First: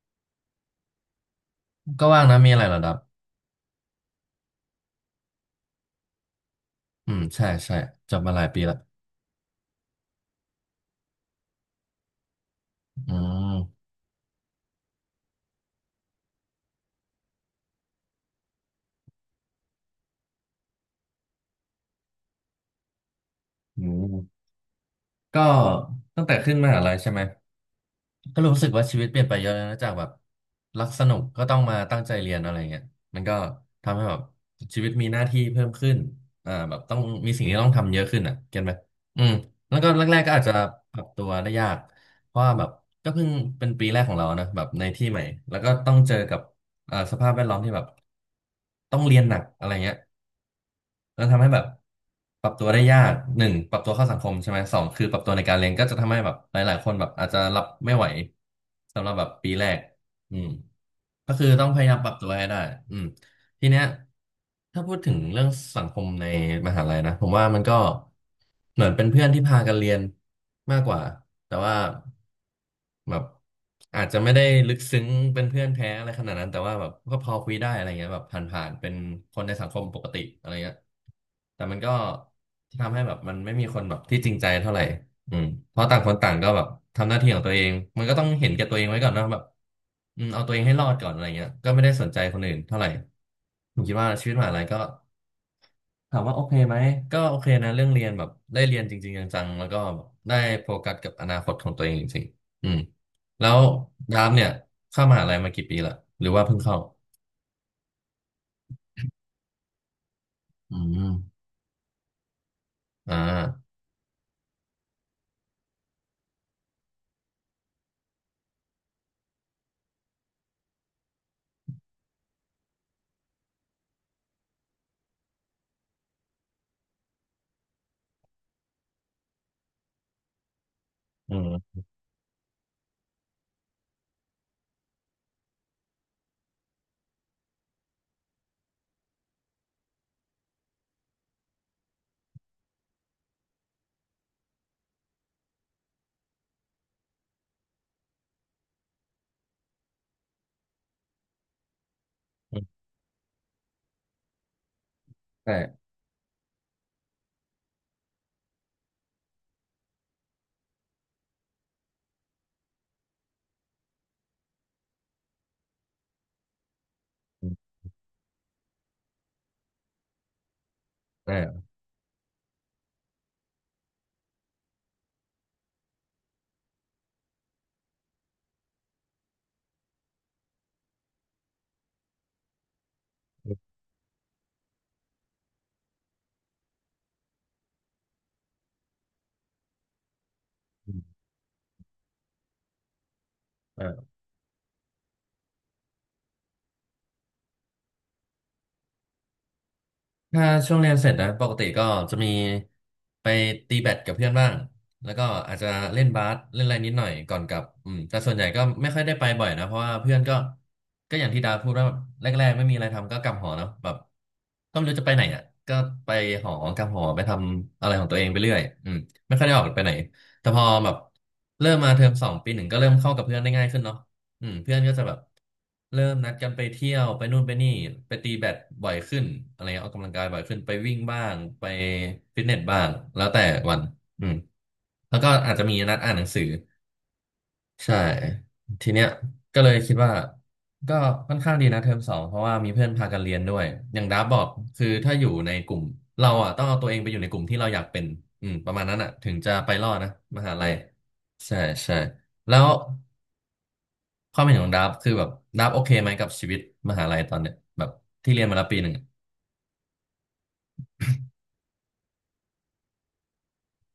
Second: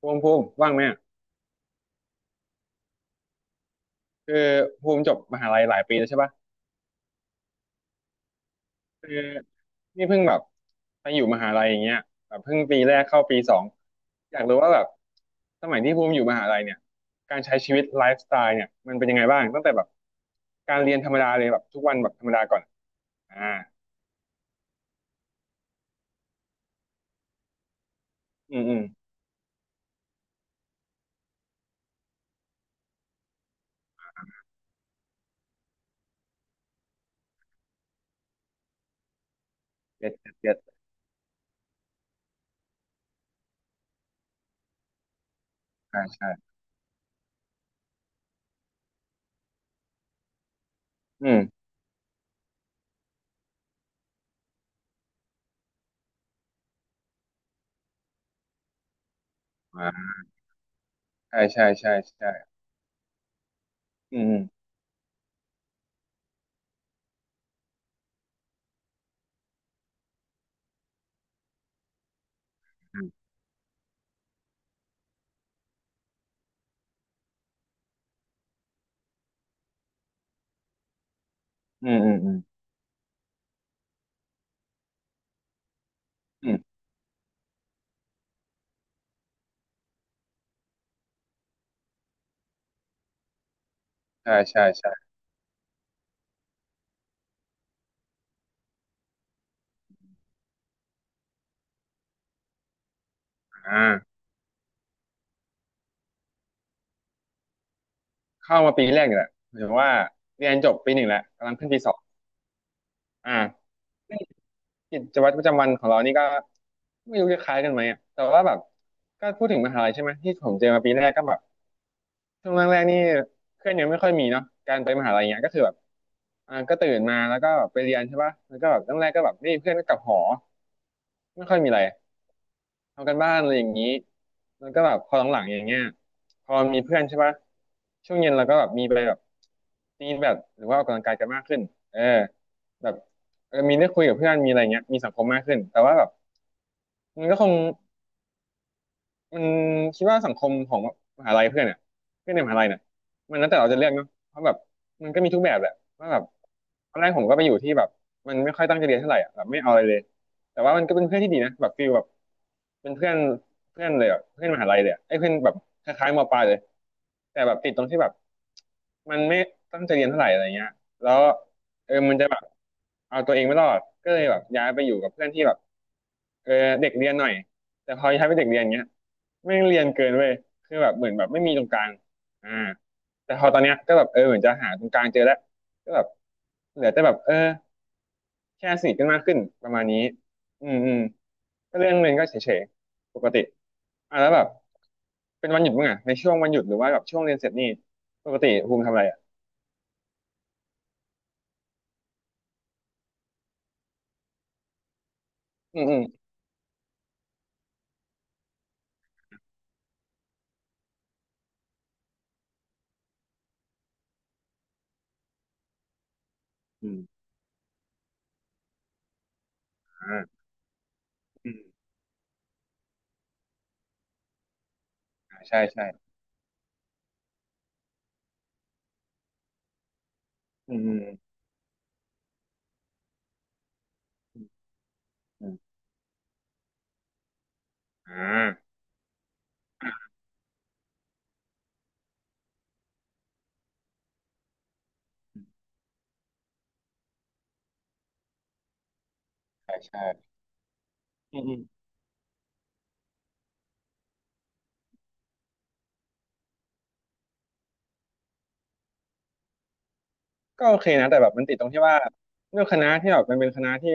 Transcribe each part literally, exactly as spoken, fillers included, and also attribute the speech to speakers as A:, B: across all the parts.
A: ภูมิภูมิว่างไหมอะ
B: ก็ว่างนะมีอะไรเหรอดับ
A: คือภูมิจบมหาลัยหลายปีแล้วใช่ปะ
B: อืมใช่ใช่จบมาหลายปีละ
A: คือนี่เพิ่งแบบไปอยู่มหาลัยอย่างเงี้ยแบบเพิ่งปีแรก
B: อื
A: เข้าปีสอง
B: ม
A: อยากรู้ว่าแบบสมัยที่ภูมิอยู่มหาลัยเนี่ยการใช้ชีวิตไลฟ์สไตล์เนี่ยมันเป็นยังไงบ้างตั้งแต่แบบการเรียนธรรมดาเลยแบบทุกวันแบบธรรมดาก่อนอ่า
B: อืมก็ตั้งแต่ขึ้นมหาลัยใช่ไหมก็
A: อื
B: รู้
A: ม
B: สึก
A: อืม
B: ว่าชีวิตเปลี่ยนไปเยอะเลยนะจากแบบรักสนุกก็ต้องมาตั้งใจเรียนอะไรเงี้ยมันก็ทำให้แบบชีวิตมีหน้าที่เพิ่มขึ้นอ่าแบบต้องมีสิ่งที่ต้องทำเยอะขึ้นอ่ะเก็ตไหมอืมแล้วก็แร
A: เจ็ด
B: กๆ
A: เจ็
B: ก็
A: ด
B: อาจ
A: เจ็
B: จะ
A: ด
B: ปรับตัวได้ยากเพราะว่าแบบก็เพิ่งเป็นปีแรกของเรานะแบบในที่ใหม่แล้วก็ต้อง
A: ใช่
B: เจอ
A: ใช่
B: กับอ่าสภาพแวดล้อมที่แบบต้องเรียนหนักอะไรเงี้ย แล้ว
A: อืม
B: ทำให้แบบปรับตัวได้ยากหนึ่งปรับตัวเข้าสังคมใช่ไหมสองคือปรับตัวในการเรียนก็จะทำให้แบบหลายๆคนแบบอาจจะรับไม่ไหวสำหรับแบบปีแรก
A: อ่า
B: อืมก็
A: ใช่
B: คือต้
A: ใช่
B: องพยา
A: ใช่
B: ยามปรับตั
A: ใช่
B: วให้ได้อืม ทีเนี้ย
A: อืม
B: ถ้าพูดถึงเรื่องสังคมในมหาลัยนะผมว่ามันก็เหมือนเป็นเพื่อนที่พากันเรียนมากกว่าแต่ว่า
A: อื
B: แบ
A: ม
B: บอาจจะไม่ได้ลึกซึ้งเป็นเพื่อนแท้อะไรขนาดนั้นแต่ว่าแบบก็พอคุยได้อะไรเงี้ยแบบผ่านๆเป็นคนในสังคมปกติอะไรเงี้ยแต่มัน
A: อื
B: ก็
A: มอืมอืม
B: ทำให้แบบมันไม่มีคนแบบที่จริงใจเท่าไหร่ อืมเพราะต่างคนต่างก็
A: อื
B: แบบ
A: ม
B: ทำหน้าที่ของตัวเองมันก็ต้องเห็นแก่ตัวเองไว้ก่อนเนอะแบบอืมเอาตัวเองให้รอดก่อนอะไรเงี้ยก็ไม่ได้สนใจคนอื่นเท่าไหร่ผมคิดว่าชีวิ
A: ใช่
B: ตมหาลั
A: ใช่
B: ยก็
A: ใช่
B: ถามว่าโอเคไหมก็โอเคนะเรื่องเรียนแบบได้เรียนจริงๆจังๆแล้วก็ได้โฟกัสกับอนาคตของตัวเองจริงๆอืมแล้ว
A: อ่า
B: ยามเนี่ยเข้ามหาลัยมากี่ปีละหรือว่าเพิ่งเข้า
A: เข้ามาปีแรกอยู่แหละหมายถึงว่าเรียนจ
B: อื
A: บปีหนึ่ง
B: ม
A: แล้วกำลังขึ้นปีสอง
B: อ่า
A: อ่ากิจวัตรประจำวันของเรานี่ก็ไม่รู้จะคล้ายกันไหมอ่ะแต่ว่าแบบก็พูดถึงมหาลัยใช่ไหมที่ผมเจอมาปีแรกก็แบบช่วงแรกๆนี่เพื่อนยังไม่ค่อยมีเนาะการไปมหาลัยเงี้ยก็คือแบบอ่าก็ตื่นมาแล้วก็ไปเรียนใช่ป่ะแล้วก็แบบตั้งแรกก็แบบไม่เพื่อนก็กลับหอ
B: อื
A: ไม่ค่
B: ม
A: อยมีอะไร ทำกันบ้านอะไรอย่างนี้แล้วก็แบบพอหลังๆอย่างเงี้ยพอมีเพื่อนใช่ปะช่วงเย็นเราก็แบบมีไปแบบตีแบดหรือว่าออกกำลังกายกันมากขึ้นเออแบบเออมีได้คุยกับเพื่อนมีอะไรเงี้ยมีสังคมมากขึ้นแต่ว่าแบบมันก็คง มันคิดว่าสังคมของมหาลัยเพื่อนเนี่ยเพื่อนในม
B: อื
A: หาลัยเนี่ย
B: ม
A: มันแล้วแต่เราจะเลือกเนาะเพราะแบบมันก็มีทุกแบบแหละ
B: ใช
A: ว่าแบบตอนแรกผมก็ไปอยู่ที่แบบมันไม่ค่อยตั้งใจเรียนเท่าไหร่อ่ะแบบไม่เอาอะไรเลยแต่ว่ามันก็เป็นเพื่อนที่ดีนะแบบฟีลแบบเป็นเพื่อนเพื่อนเลยอ่ะเพื่อนมหาลัยเลยอะไอ้เพื่อนแบบคล้ายๆมปลายเลยแต่
B: อื
A: แบบติด
B: ม
A: ตรงที่แบบมันไม่ตั้งใจเรียนเท่าไหร่อะไรเงี้ยแล้ว
B: ใช่ะ
A: เออมันจะแบบเอาตัวเองไม่รอดก็เลยแบบย้ายไปอยู่กับเพื่อนที่แบบเออเด็กเรียนหน่อยแต่พอย้ายไปเด็กเรียนเงี้ย ไม่งเรียนเกินเว้ยคือแบบเหมือนแบบไม่มีตรงกลางอ่าแต่พอตอนเนี้ยก็แบบเออเหมือนจะหาตรงกลางเจอแล้วก็แบบเหลือแต่แบบเออแค่สนิทกันมากขึ้นประมาณนี้อืมอื
B: อื
A: ม
B: ม
A: ก็เรื่องเรียนก็เฉยๆปกติ
B: อ่า
A: อ่ะแล้วแบบเป็นวันหยุดมั้งอ่ะในช่วงวันหยุดหรือว่าแบบช่วงเรียนเสร็จนี่ปกติภูมิทำอะไรอ่ะ
B: ถ้าช่วงเรียนเสร็จนะปกติก็จะมีไปตีแบดกับเพื่อนบ้างแล้วก็อาจจะ
A: อืมอื
B: เล่
A: ม
B: นบาสเล่นอะไรนิดหน่อยก่อนกลับอืมแต่ส่วนใหญ่ก็ไม่ค่อยได้ไปบ่อยนะเพราะว่าเพื่อนก็ก็อย่างที่ดาพูดว่าแรกๆไม่มีอะไรทำก็กลับหอเนาะแบบก็ไม่รู้จะไปไหนอ่ะก็ไปหอกลั
A: อื
B: บหอไป
A: ม
B: ทำอะไรของตัวเองไปเรื่อยอืมไม่ค่อยได้ออกไปไหน
A: อ่า
B: แต่พอแบบ
A: อืม
B: เริ่มมาเทอมสองปีหนึ่งก็เริ่มเข้ากับเพื่อนได้ง่ายขึ้นเนาะ อืมเพื่อนก็จะแบบ
A: อ่าใช่ใช่
B: เริ่มนัดกันไปเที่ยวไปนู่นไปนี่ไปตีแบดบ่อยขึ้นอะไรเงี้ยออกกำลังกายบ่อยขึ้นไป
A: อืมอื
B: วิ่ง
A: ม
B: บ้างไปฟิตเนสบ้างแล้วแต่วันอืม
A: อืม
B: แล้วก็
A: อื
B: อา
A: ม
B: จจะมีนัดอ่านหนังสือใช่
A: อ่า
B: ทีเนี้ยก็เลยคิดว่าก็ค่อนข้างดีนะเทอมสองเพราะว่ามีเพื่อนพากันเรียนด้วยอย่างดาบบอกคือถ้าอยู่ในกลุ่มเราอ่ะต้องเอาตัวเองไปอยู่ในกลุ่มที่เราอยากเป็นอืมประมาณนั้นอ่ะถึงจะไป
A: ใช่
B: รอด
A: ใช่
B: นะมหาลัย
A: อืมอื
B: ใช่
A: ม
B: ใช่แล้ว ความเห็นของดับคือแบบดับโอเคไหมกับชีวิตมหาลัยตอนเนี้ยแบบที่เรียนมาแล้วปีหนึ่งอะ
A: ก็โอเคนะแต่แบบมันติดตรงที่ว่าด้วยคณะที่แบบมันเป็นคณะที่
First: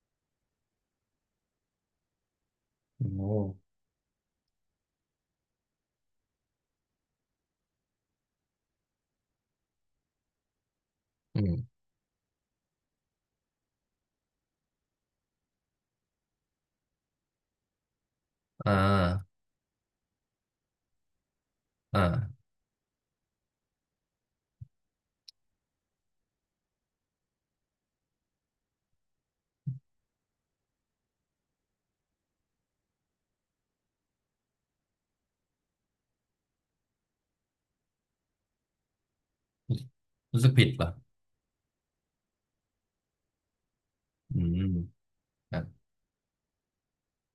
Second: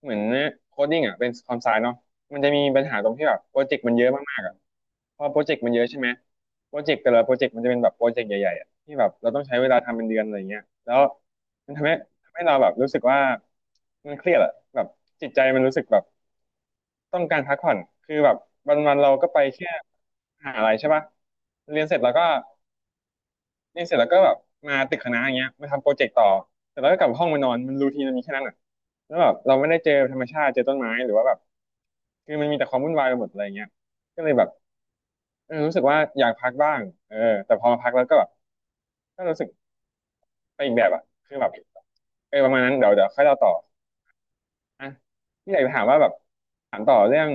A: เหมือนโคดดิ้งอ่ะเป็นคอมไซเนาะมันจะมีปัญหาตรงที่
B: โอ้
A: แบบโปรเจกต์มันเยอะมากๆอ่ะเพราะโปรเจกต์มันเยอะใช่ไหมโปรเจกต์แต่ละโปรเจกต์มันจะเป็นแบบโปรเจกต์ใหญ่ๆอ่ะที่แบบเราต้องใช้เวลาทำเป็นเดือนอะไรเงี้ยแล้ว
B: อื
A: มัน
B: ม
A: ทำให้ทำให้เราแบบรู้สึกว่ามันเครียดอ่ะแบบจิตใจมันรู้สึกแบบต้องการพักผ่อนคือแบบว
B: อ่า
A: ันๆเราก็ไปแค่มหาอะไรใช่ปะเรียนเสร็จแล้วก็
B: อ่า
A: เียเสร็จแล้วก็แบบมาตึกคณะอย่างเงี้ยมาทำโปรเจกต์ต่อเสร็จแล้วก็กลับห้องมานอนมันรูทีนมันมีแค่นั้นอ่ะแล้วแบบเราไม่ได้เจอธรรมชาติเจอต้นไม้หรือว่าแบบคือมันมีแต่ความวุ่นวายไปหมดอะไรเงี้ยก็เลยแบบเออรู้สึกว่าอยากพักบ้างเออแต่พอมาพักแล้วก็แบบก็รู้สึก
B: รู้สึก
A: ไป
B: ผิด
A: อีกแบ
B: ป่ะ
A: บอ่ะคือแบบเออประมาณนั้นเดี๋ยวเดี๋ยวค่อยเล่าต่อ
B: อืม
A: อ่ะพี่
B: ค
A: อ
B: รั
A: ยาก
B: บ
A: จะถามว่าแบบถามต่อเรื่อง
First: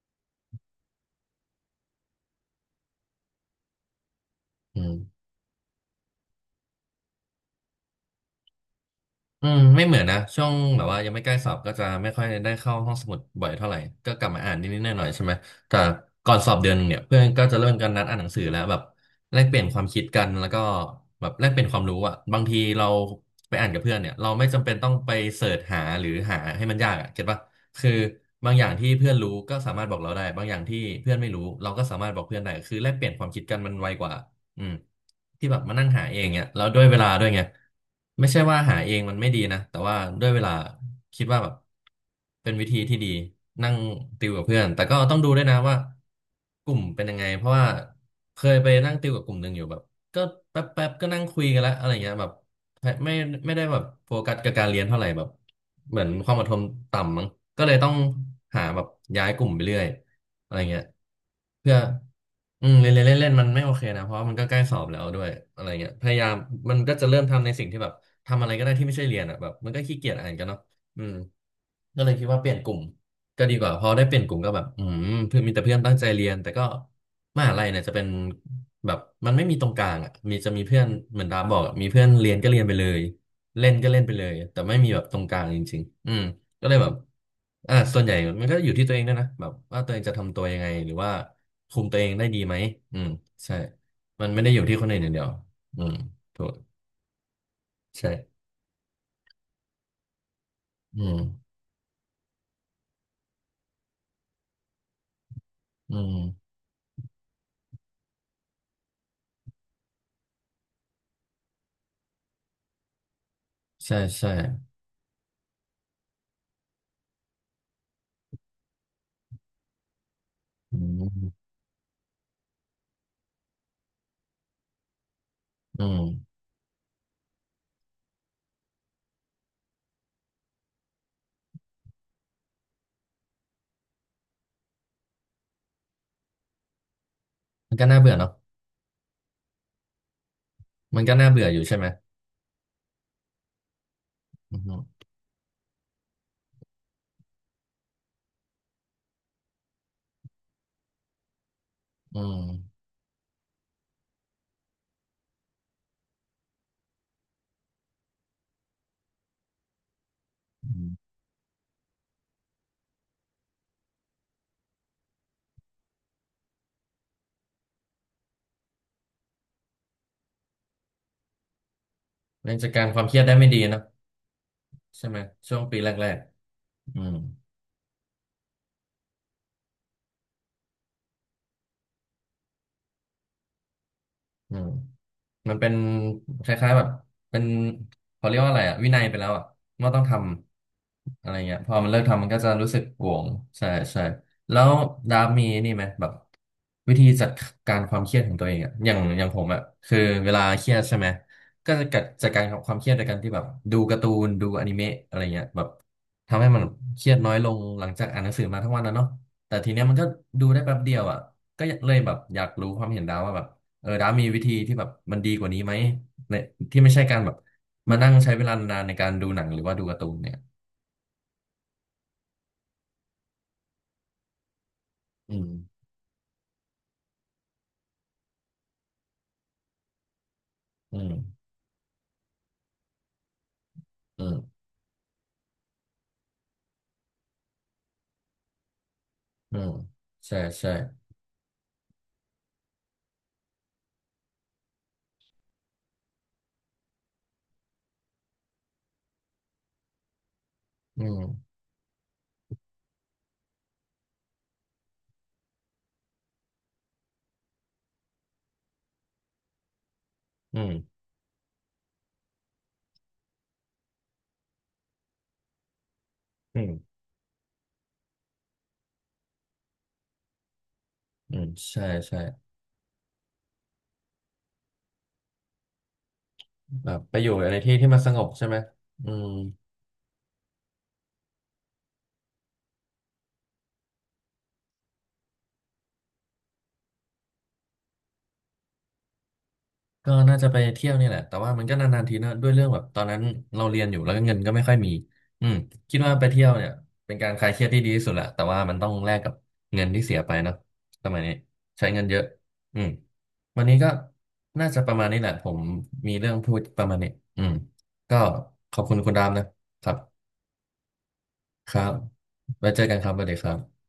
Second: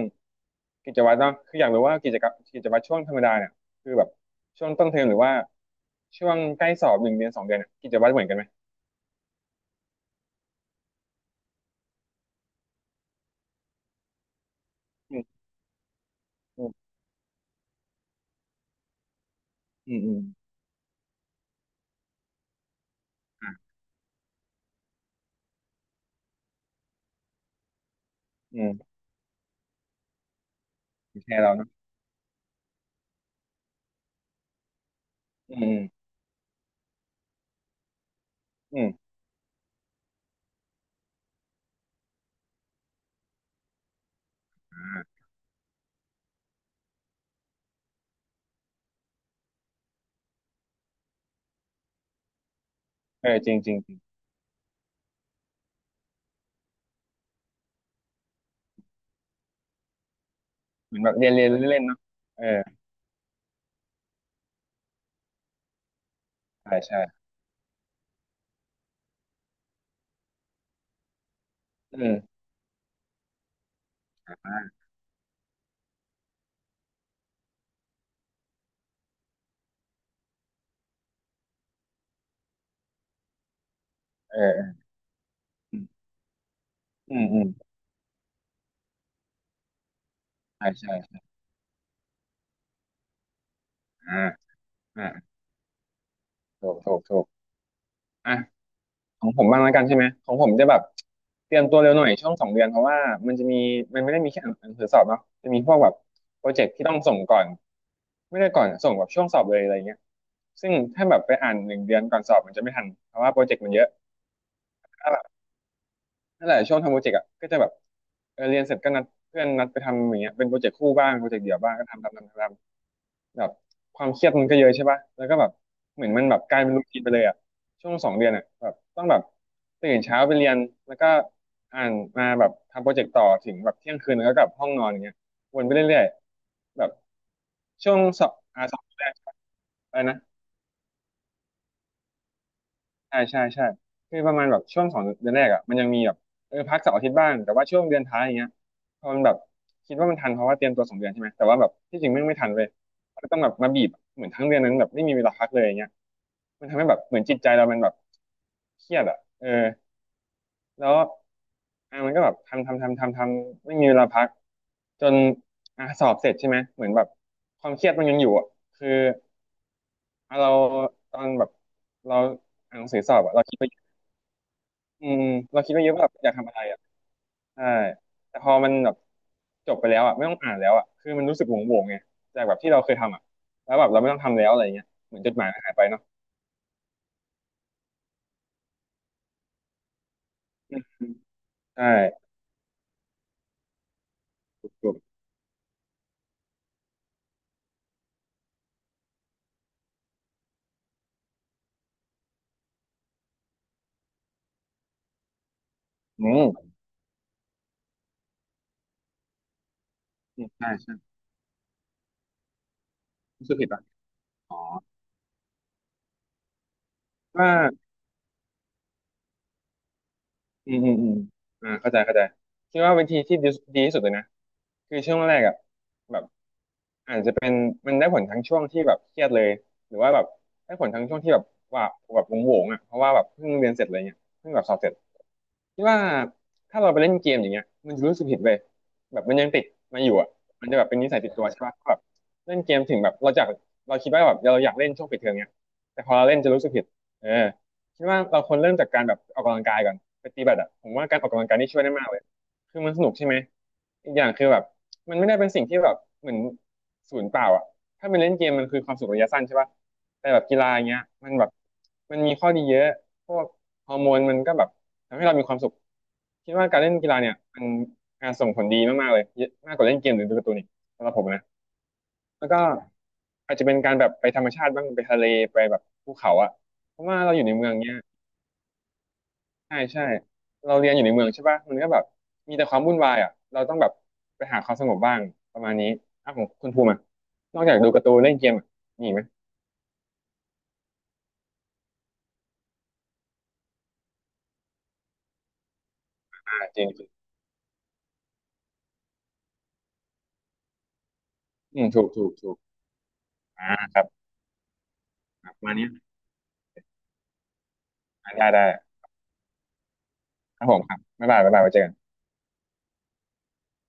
A: กิจวัตรเนาะคืออยากรู้ว่ากิจกรรมกิจวัตรช่วงธรรมดาเนี่ยคือแบบช่วง
B: อื
A: ต้น
B: ม
A: เทอมหรือว่าช่วงใกล้สอบหนึ่งเดือนสองเดือนเนี่ยกิจวัตรเหมือนกันไหม
B: อืมไม่เหมือนนะช่วงแบบว่ายังไม่ใกล้สอบก็จะไม่ค่อยได้เข้าห้องสมุดบ่อยเท่าไหร่ก็กลับมาอ่านนิดๆหน่อยๆใช่ไหมแต่ก่อนสอบ
A: อื
B: เดือนห
A: ม
B: นึ่งเนี่ยเพื่อนก็จะเริ่มกันนัดอ่านหนังสือแล้วแบบแลกเปลี่ยนความ
A: อืม
B: คิด
A: อืม
B: กันแล้วก็แบบแลกเปลี่ยนความรู้อ่ะบางทีเราไป
A: อ่ะ
B: อ่านกับเพื่อนเนี่ยเราไม่จำเป็นต้องไปเสิร์ชหาหรือหาให้มันยากอ่ะเก็ตปะคือบาง
A: อื
B: อย่างที่
A: ม
B: เพื่อนรู้ก็สามารถบอกเราได้บางอย่างที่เพื่อน
A: แช
B: ไม่รู้
A: ร์เราเนาะ
B: เราก็สามารถบอกเพื่อนได้คือแลกเปลี่ยนความคิดกันมันไวกว่า อืมที่
A: อื
B: แบบมา
A: ม
B: นั่งหาเองเนี่ยแล้วด้วยเวลาด้วยไงไม่ใช่ว่าหา
A: อืมอม
B: เองมันไม่ดีนะแต่ว่าด้วยเวลาคิดว่าแบบเป็นวิธีที่ดีนั่งติวกับเพื่อน
A: อ่
B: แต่ก็
A: า
B: ต้องดูด้วยนะว่ากลุ่มเป็นยังไงเพราะว่าเคยไปนั่งติวกับกลุ่มหนึ่งอยู่แบบก็แป๊บแป๊บก็นั่งคุยกันแล้วอะไรเงี้ยแบบไม่
A: เออจ
B: ไม่
A: ริง
B: ได้
A: จริ
B: แบ
A: ง
B: บ
A: จริง
B: โฟกัสกับการเรียนเท่าไหร่แบบเหมือนความอดทนต่ำมั้งก็เลยต้องหาแบบย้ายกลุ่มไปเรื่อย อะไรเงี้ย
A: เหมือนแบบเรียนเรียน
B: เพื่อ
A: เล่นๆเนาะเออ
B: อืมเล่นเล่นเล่นเล่นมันไม่โอเคนะเพราะว่ามันก็ใกล้สอบแล้วด้วยอะไรเงี้ยพยายามมั
A: ใช่
B: นก็
A: ใช่
B: จะเริ่มทำในสิ่งที่แบบทำอะไรก็ได้ที่ไม่ใช่เรียนอ่ะแบบมันก็ขี้เกียจอ่านกันเนาะอืม
A: อื
B: ก็เลยคิด
A: ม
B: ว่าเปลี่ยนกลุ่มก็ดีกว่าพอได้เปลี่ยน
A: อ
B: กลุ่มก็แบบอื
A: ่า
B: มเพื่อนมีแต่เพื่อนตั้งใจเรียนแต่ก็มหาลัยเนี่ยจะเป็นแบบมันไม่มีตรงกลางอ่ะมีจะมีเพื่อนเหมือนดาบอกอะมีเพื่อนเรียนก็เรียนไปเลยเล่นก็เล่นไปเลยแต่
A: เอ
B: ไม่
A: อ
B: มีแบบตรงกลางจ
A: เอ
B: ริง
A: ื
B: ๆอืม ก็เลยแบบ
A: อืมอืม
B: อ่าส่วนใหญ่มันก็อยู่ที่ตัวเองด้วยนะแบบว่าตัวเองจะทำตัวยัง
A: ใช่
B: ไง
A: ใช
B: หรือว่า
A: ่
B: คุมตัวเองได้ดีไหมอืมใช่
A: อ่า
B: มันไม่ได้อยู่ที่คนอื่นอ
A: อ่า
B: ย่างเดียวอืมถูก
A: ถูกถูกถูกอ่ะ
B: ใช่
A: ของผมบ้างแล้วกันใช่ไหมของผมจะแบบ
B: อืม
A: เตรียมตัวเร็วหน่อยช่วงสองเดือนเพราะว่ามันจะมีมันไม่ได้มีแค่อ่านหนังสือสอบเนาะจะมีพวกแบ
B: อื
A: บ
B: ม
A: โปรเจกต์ที่ต้องส่งก่อนไม่ได้ก่อนส่งแบบช่วงสอบเลยอะไรเงี้ยซึ่งถ้าแบบไปอ่านหนึ่งเดือนก่อนสอบมันจะไม่ทันเพราะว่าโปรเจกต์มันเยอะ
B: ใช่ใช่
A: นั่นแหละช่วงทำโปรเจกต์อ่ะก็จะแบบเออเรียนเสร็จก็นัดเพื่อนนัดไปทำอย่างเงี้ยเป็นโปรเจกต์
B: อื
A: คู่บ้างโปรเจก
B: ม
A: ต์เดี่ยวบ้างก็ทำทำทำทำแบบความเครียดมันก็เยอะใช่ป่ะแล้วก็แบบ
B: อืม
A: เหมือนมันแบบกลายเป็นรูทีนไปเลยอ่ะช่วงสองเดือนอ่ะแบบต้องแบบตื่นเช้าไปเรียนแล้วก็อ่านมาแบบทำโปรเจกต์ต่อถึงแบบเที่ยงคืนแล้วก็กลับห้องนอนอย่างเงี้ยวนไปเรื่อยๆแบบ
B: มันก็
A: ช่ว
B: น่า
A: ง
B: เบื่อ
A: สอ
B: เนาะ
A: บอ่าสอบแรกอะไรนะ
B: มันก็น่าเบื่ออยู่ใช่ไหม
A: ใช่ใช่ใช่คือประมาณ
B: อื
A: แบบช่ว
B: ม
A: งสองเดือนแรกอ่ะมันยังมีแบบเออพักเสาร์อาทิตย์บ้างแต่ว่าช่วงเดือนท้ายอย่างเงี้ยพอมันแบบคิดว่ามันทันเพราะว่าเตรียมตัวสองเดือนใช่ไหมแต่ว่าแบบที่จริง
B: อื
A: แม่งไม่
B: ม
A: ทันเลยก็ต้องแบบมาบีบเหมือนทั้งเดือนนั้นแบบไม่มีเวลาพักเลยอย่างเงี้ยมันทำให้แบบเหมือนจิตใจเรามันแบบเครียดอ่ะเออ
B: อื
A: แล้วอ่ะ
B: ม
A: มันก็แบบทำทำทำทำทำไม่มีเวลาพักจนอ่ะสอบเสร็จใช่ไหมเหมือนแบบความเครียดมันยังอยู่อ่ะคืออ่ะเราตอนแบบเรา
B: เรื่องจัด
A: อ่านห
B: กา
A: นั
B: ร
A: ง
B: ค
A: สือ
B: วาม
A: ส
B: เค
A: อ
B: รี
A: บ
B: ยด
A: อ่ะ
B: ได้
A: เรา
B: ไม่
A: คิด
B: ดี
A: ไป
B: เนาะใช่
A: อื
B: ไหม
A: ม
B: ช่ว
A: เรา
B: ง
A: คิด
B: ปี
A: ไว้เย
B: แร
A: อะว่าแบบ
B: ก
A: อยากทำอะไรอ่ะ
B: ๆอืม
A: ใช่แต่พอมันแบบจบไปแล้วอ่ะไม่ต้องอ่านแล้วอ่ะคือมันรู้สึกโหวงๆไงจากแบบที่เราเคยทำอ่ะแล้วแบบเราไม่ต้องทำแล้ว
B: อื
A: อะไร
B: ม
A: เงี้ยเหมือนจดหมาย
B: มัน
A: มัน
B: เป็
A: หา
B: น
A: ยไปเนาะ
B: คล้ายๆแบบเป็นเขาเรียกว่าอะไรอะวินัยไปแล้วอะว่าต้องทำอะไรเงี้ยพอมันเลิกทำ
A: ใช่
B: มันก็จะรู้สึกโหวงใช่ใช่แล้ว
A: ถูก
B: ดาฟมีนี่ไหมแบบวิธีจัดการความเครียดของตัวเองอะอย่างอย่างผมอะคือเวลาเครียดใช่ไหมก็จะจัดจัดการกับความเครียดโดยการที่แบบดูการ์ตูนดูอนิเมะอะไรเงี้ยแบบ
A: อื
B: ทำให้มัน
A: ม
B: เครียดน้อยลงหลังจากอ่านหนังสือมาทั้งวันนะเนาะแต่ทีเนี้ยมันก็
A: อื
B: ดู
A: ม
B: ได้
A: ใช่
B: แป๊บเดี
A: ใช่
B: ยวอะก็เลยแบบอยากรู้ความเห็นดาฟว่าแบบ
A: รู้สึกผิดป่ะ
B: เออดาฟมีวิธี
A: อ๋อ
B: ที่แบบมันดีกว่านี้ไหมในที่ไม่ใช่การแบบ
A: ว่า
B: มานั่งใช้เวลานานในการดูหนังหรือว่าดูการ์ตูนเนี่ย
A: อืมอืมอืมอ่าเข้าใจเข้าใจคิดว่าวิธีที่ดีดีที่สุดเลยนะคือช่วง
B: อื
A: แรก
B: ม
A: อ่ะแบบอาจจะเป็นมันได้ผลทั้งช่วงที่แบบเครียดเลยหรือว่าแบบได้ผล
B: อื
A: ทั้ง
B: ม
A: ช่วงที่แบบว่าแบบโหวงๆอ่ะเพราะว่าแบบเพิ่งเรียนเสร็จอะไรเงี้ย
B: อืม
A: เพิ่งแบบสอบเสร็จ คิดว่าถ้าเราไปเล่นเกมอย่างเงี้ยมันจะรู้สึกผิดเลยแบบมันยัง
B: อื
A: ติด
B: ม
A: มาอยู่อ่ะ
B: ใช่
A: มัน
B: ใช่
A: จะแบบเป็นนิสัยติดตัวใช่ปะแบบเล่นเกมถึงแบบเราจากเราคิดว่าแบบเราอยากเล่นช่วงปิดเทอมเนี้ยแต่พอเราเล่นจะรู้สึกผิดเออคิดว่าเราควรเริ่มจากการแบบออกกำลังกายก่อนไปตีแบดอ่ะผม
B: อื
A: ว่าการออกกำลังกา
B: ม
A: ยนี่ช่วยได้มากเลยคือมันสนุกใช่ไหมอีกอย่างคือแบบมันไม่ได้เป็นสิ่งที่แบบเหมือนศูนย์เปล่าอ่ะถ้าเป็นเล่นเกมมันคือความสุขระยะสั้นใช่ปะ แต่แบบกี
B: อื
A: ฬา
B: ม
A: อย่างเงี้ยมันแบบมันมีข้อดีเยอะพวกฮอร์โมนมันก็แบบทำให้เรามีความสุขคิด
B: อื
A: ว่าการเล่
B: ม
A: นกีฬาเนี่ยมันการส่งผลดีมากๆเลยเยอะมากกว่าเล่นเกมหรือดูการ์ตูนอีกสำหรับผม
B: อื
A: นะ
B: มใช่ใช่
A: แล้วก็อาจจะเป็นการแบบไปธรรมชาติบ้างไปทะเลไปแบบภูเขาอะ
B: แบ
A: เพ
B: บ
A: ราะ
B: ไป
A: ว่า
B: อยู่
A: เราอยู่ใน
B: ใน
A: เมือ
B: ที่
A: ง
B: ที่
A: เนี้ย
B: มันสงบใช่ไหมอืม
A: ใช่ใช่เราเรียนอยู่ในเมืองใช่ป่ะมันก็แบบมีแต่ความวุ่นวายอะเราต้องแบบไปหาความสงบบ้างประมาณนี้อ่ะของคุณภูมิอะนอกจากดูการ์ตูนเล่นเกมอะมีอีกไหม
B: ก็น่าจะไปเที่ยวนี่แหละแต่ว่ามันก็นานๆทีนะด้วยเรื่องแบบตอนนั้นเราเรียนอยู่แล้วก็เงินก็ไม่ค่อยมีอืมคิดว่าไปเที่ยว
A: อ่า
B: เนี่ย
A: จริงจริง
B: เป็นการคลายเครียดที่ดีที่สุดแหละแต่ว่ามันต้องแลกกับเงินที่เสียไปเนอะสมัยนี้
A: อื
B: ใช้
A: ม
B: เงิ
A: ถู
B: น
A: ก
B: เยอะ
A: ถูกถูก
B: อืมวัน
A: อ่
B: นี้ก็
A: า
B: น่าจะประมาณนี้แหละผ
A: ประ
B: ม
A: มาณนี้
B: มีเรื่องพูดประมาณนี้อืมก็
A: ได้ได้
B: ขอบคุณคุณดามนะครับ
A: ครับผมครับบ๊ายบายบ๊ายบาย
B: ค
A: ไว้เจ
B: รั
A: อกั
B: บ
A: น
B: ไว้เจอกันครับสวัสดีครับ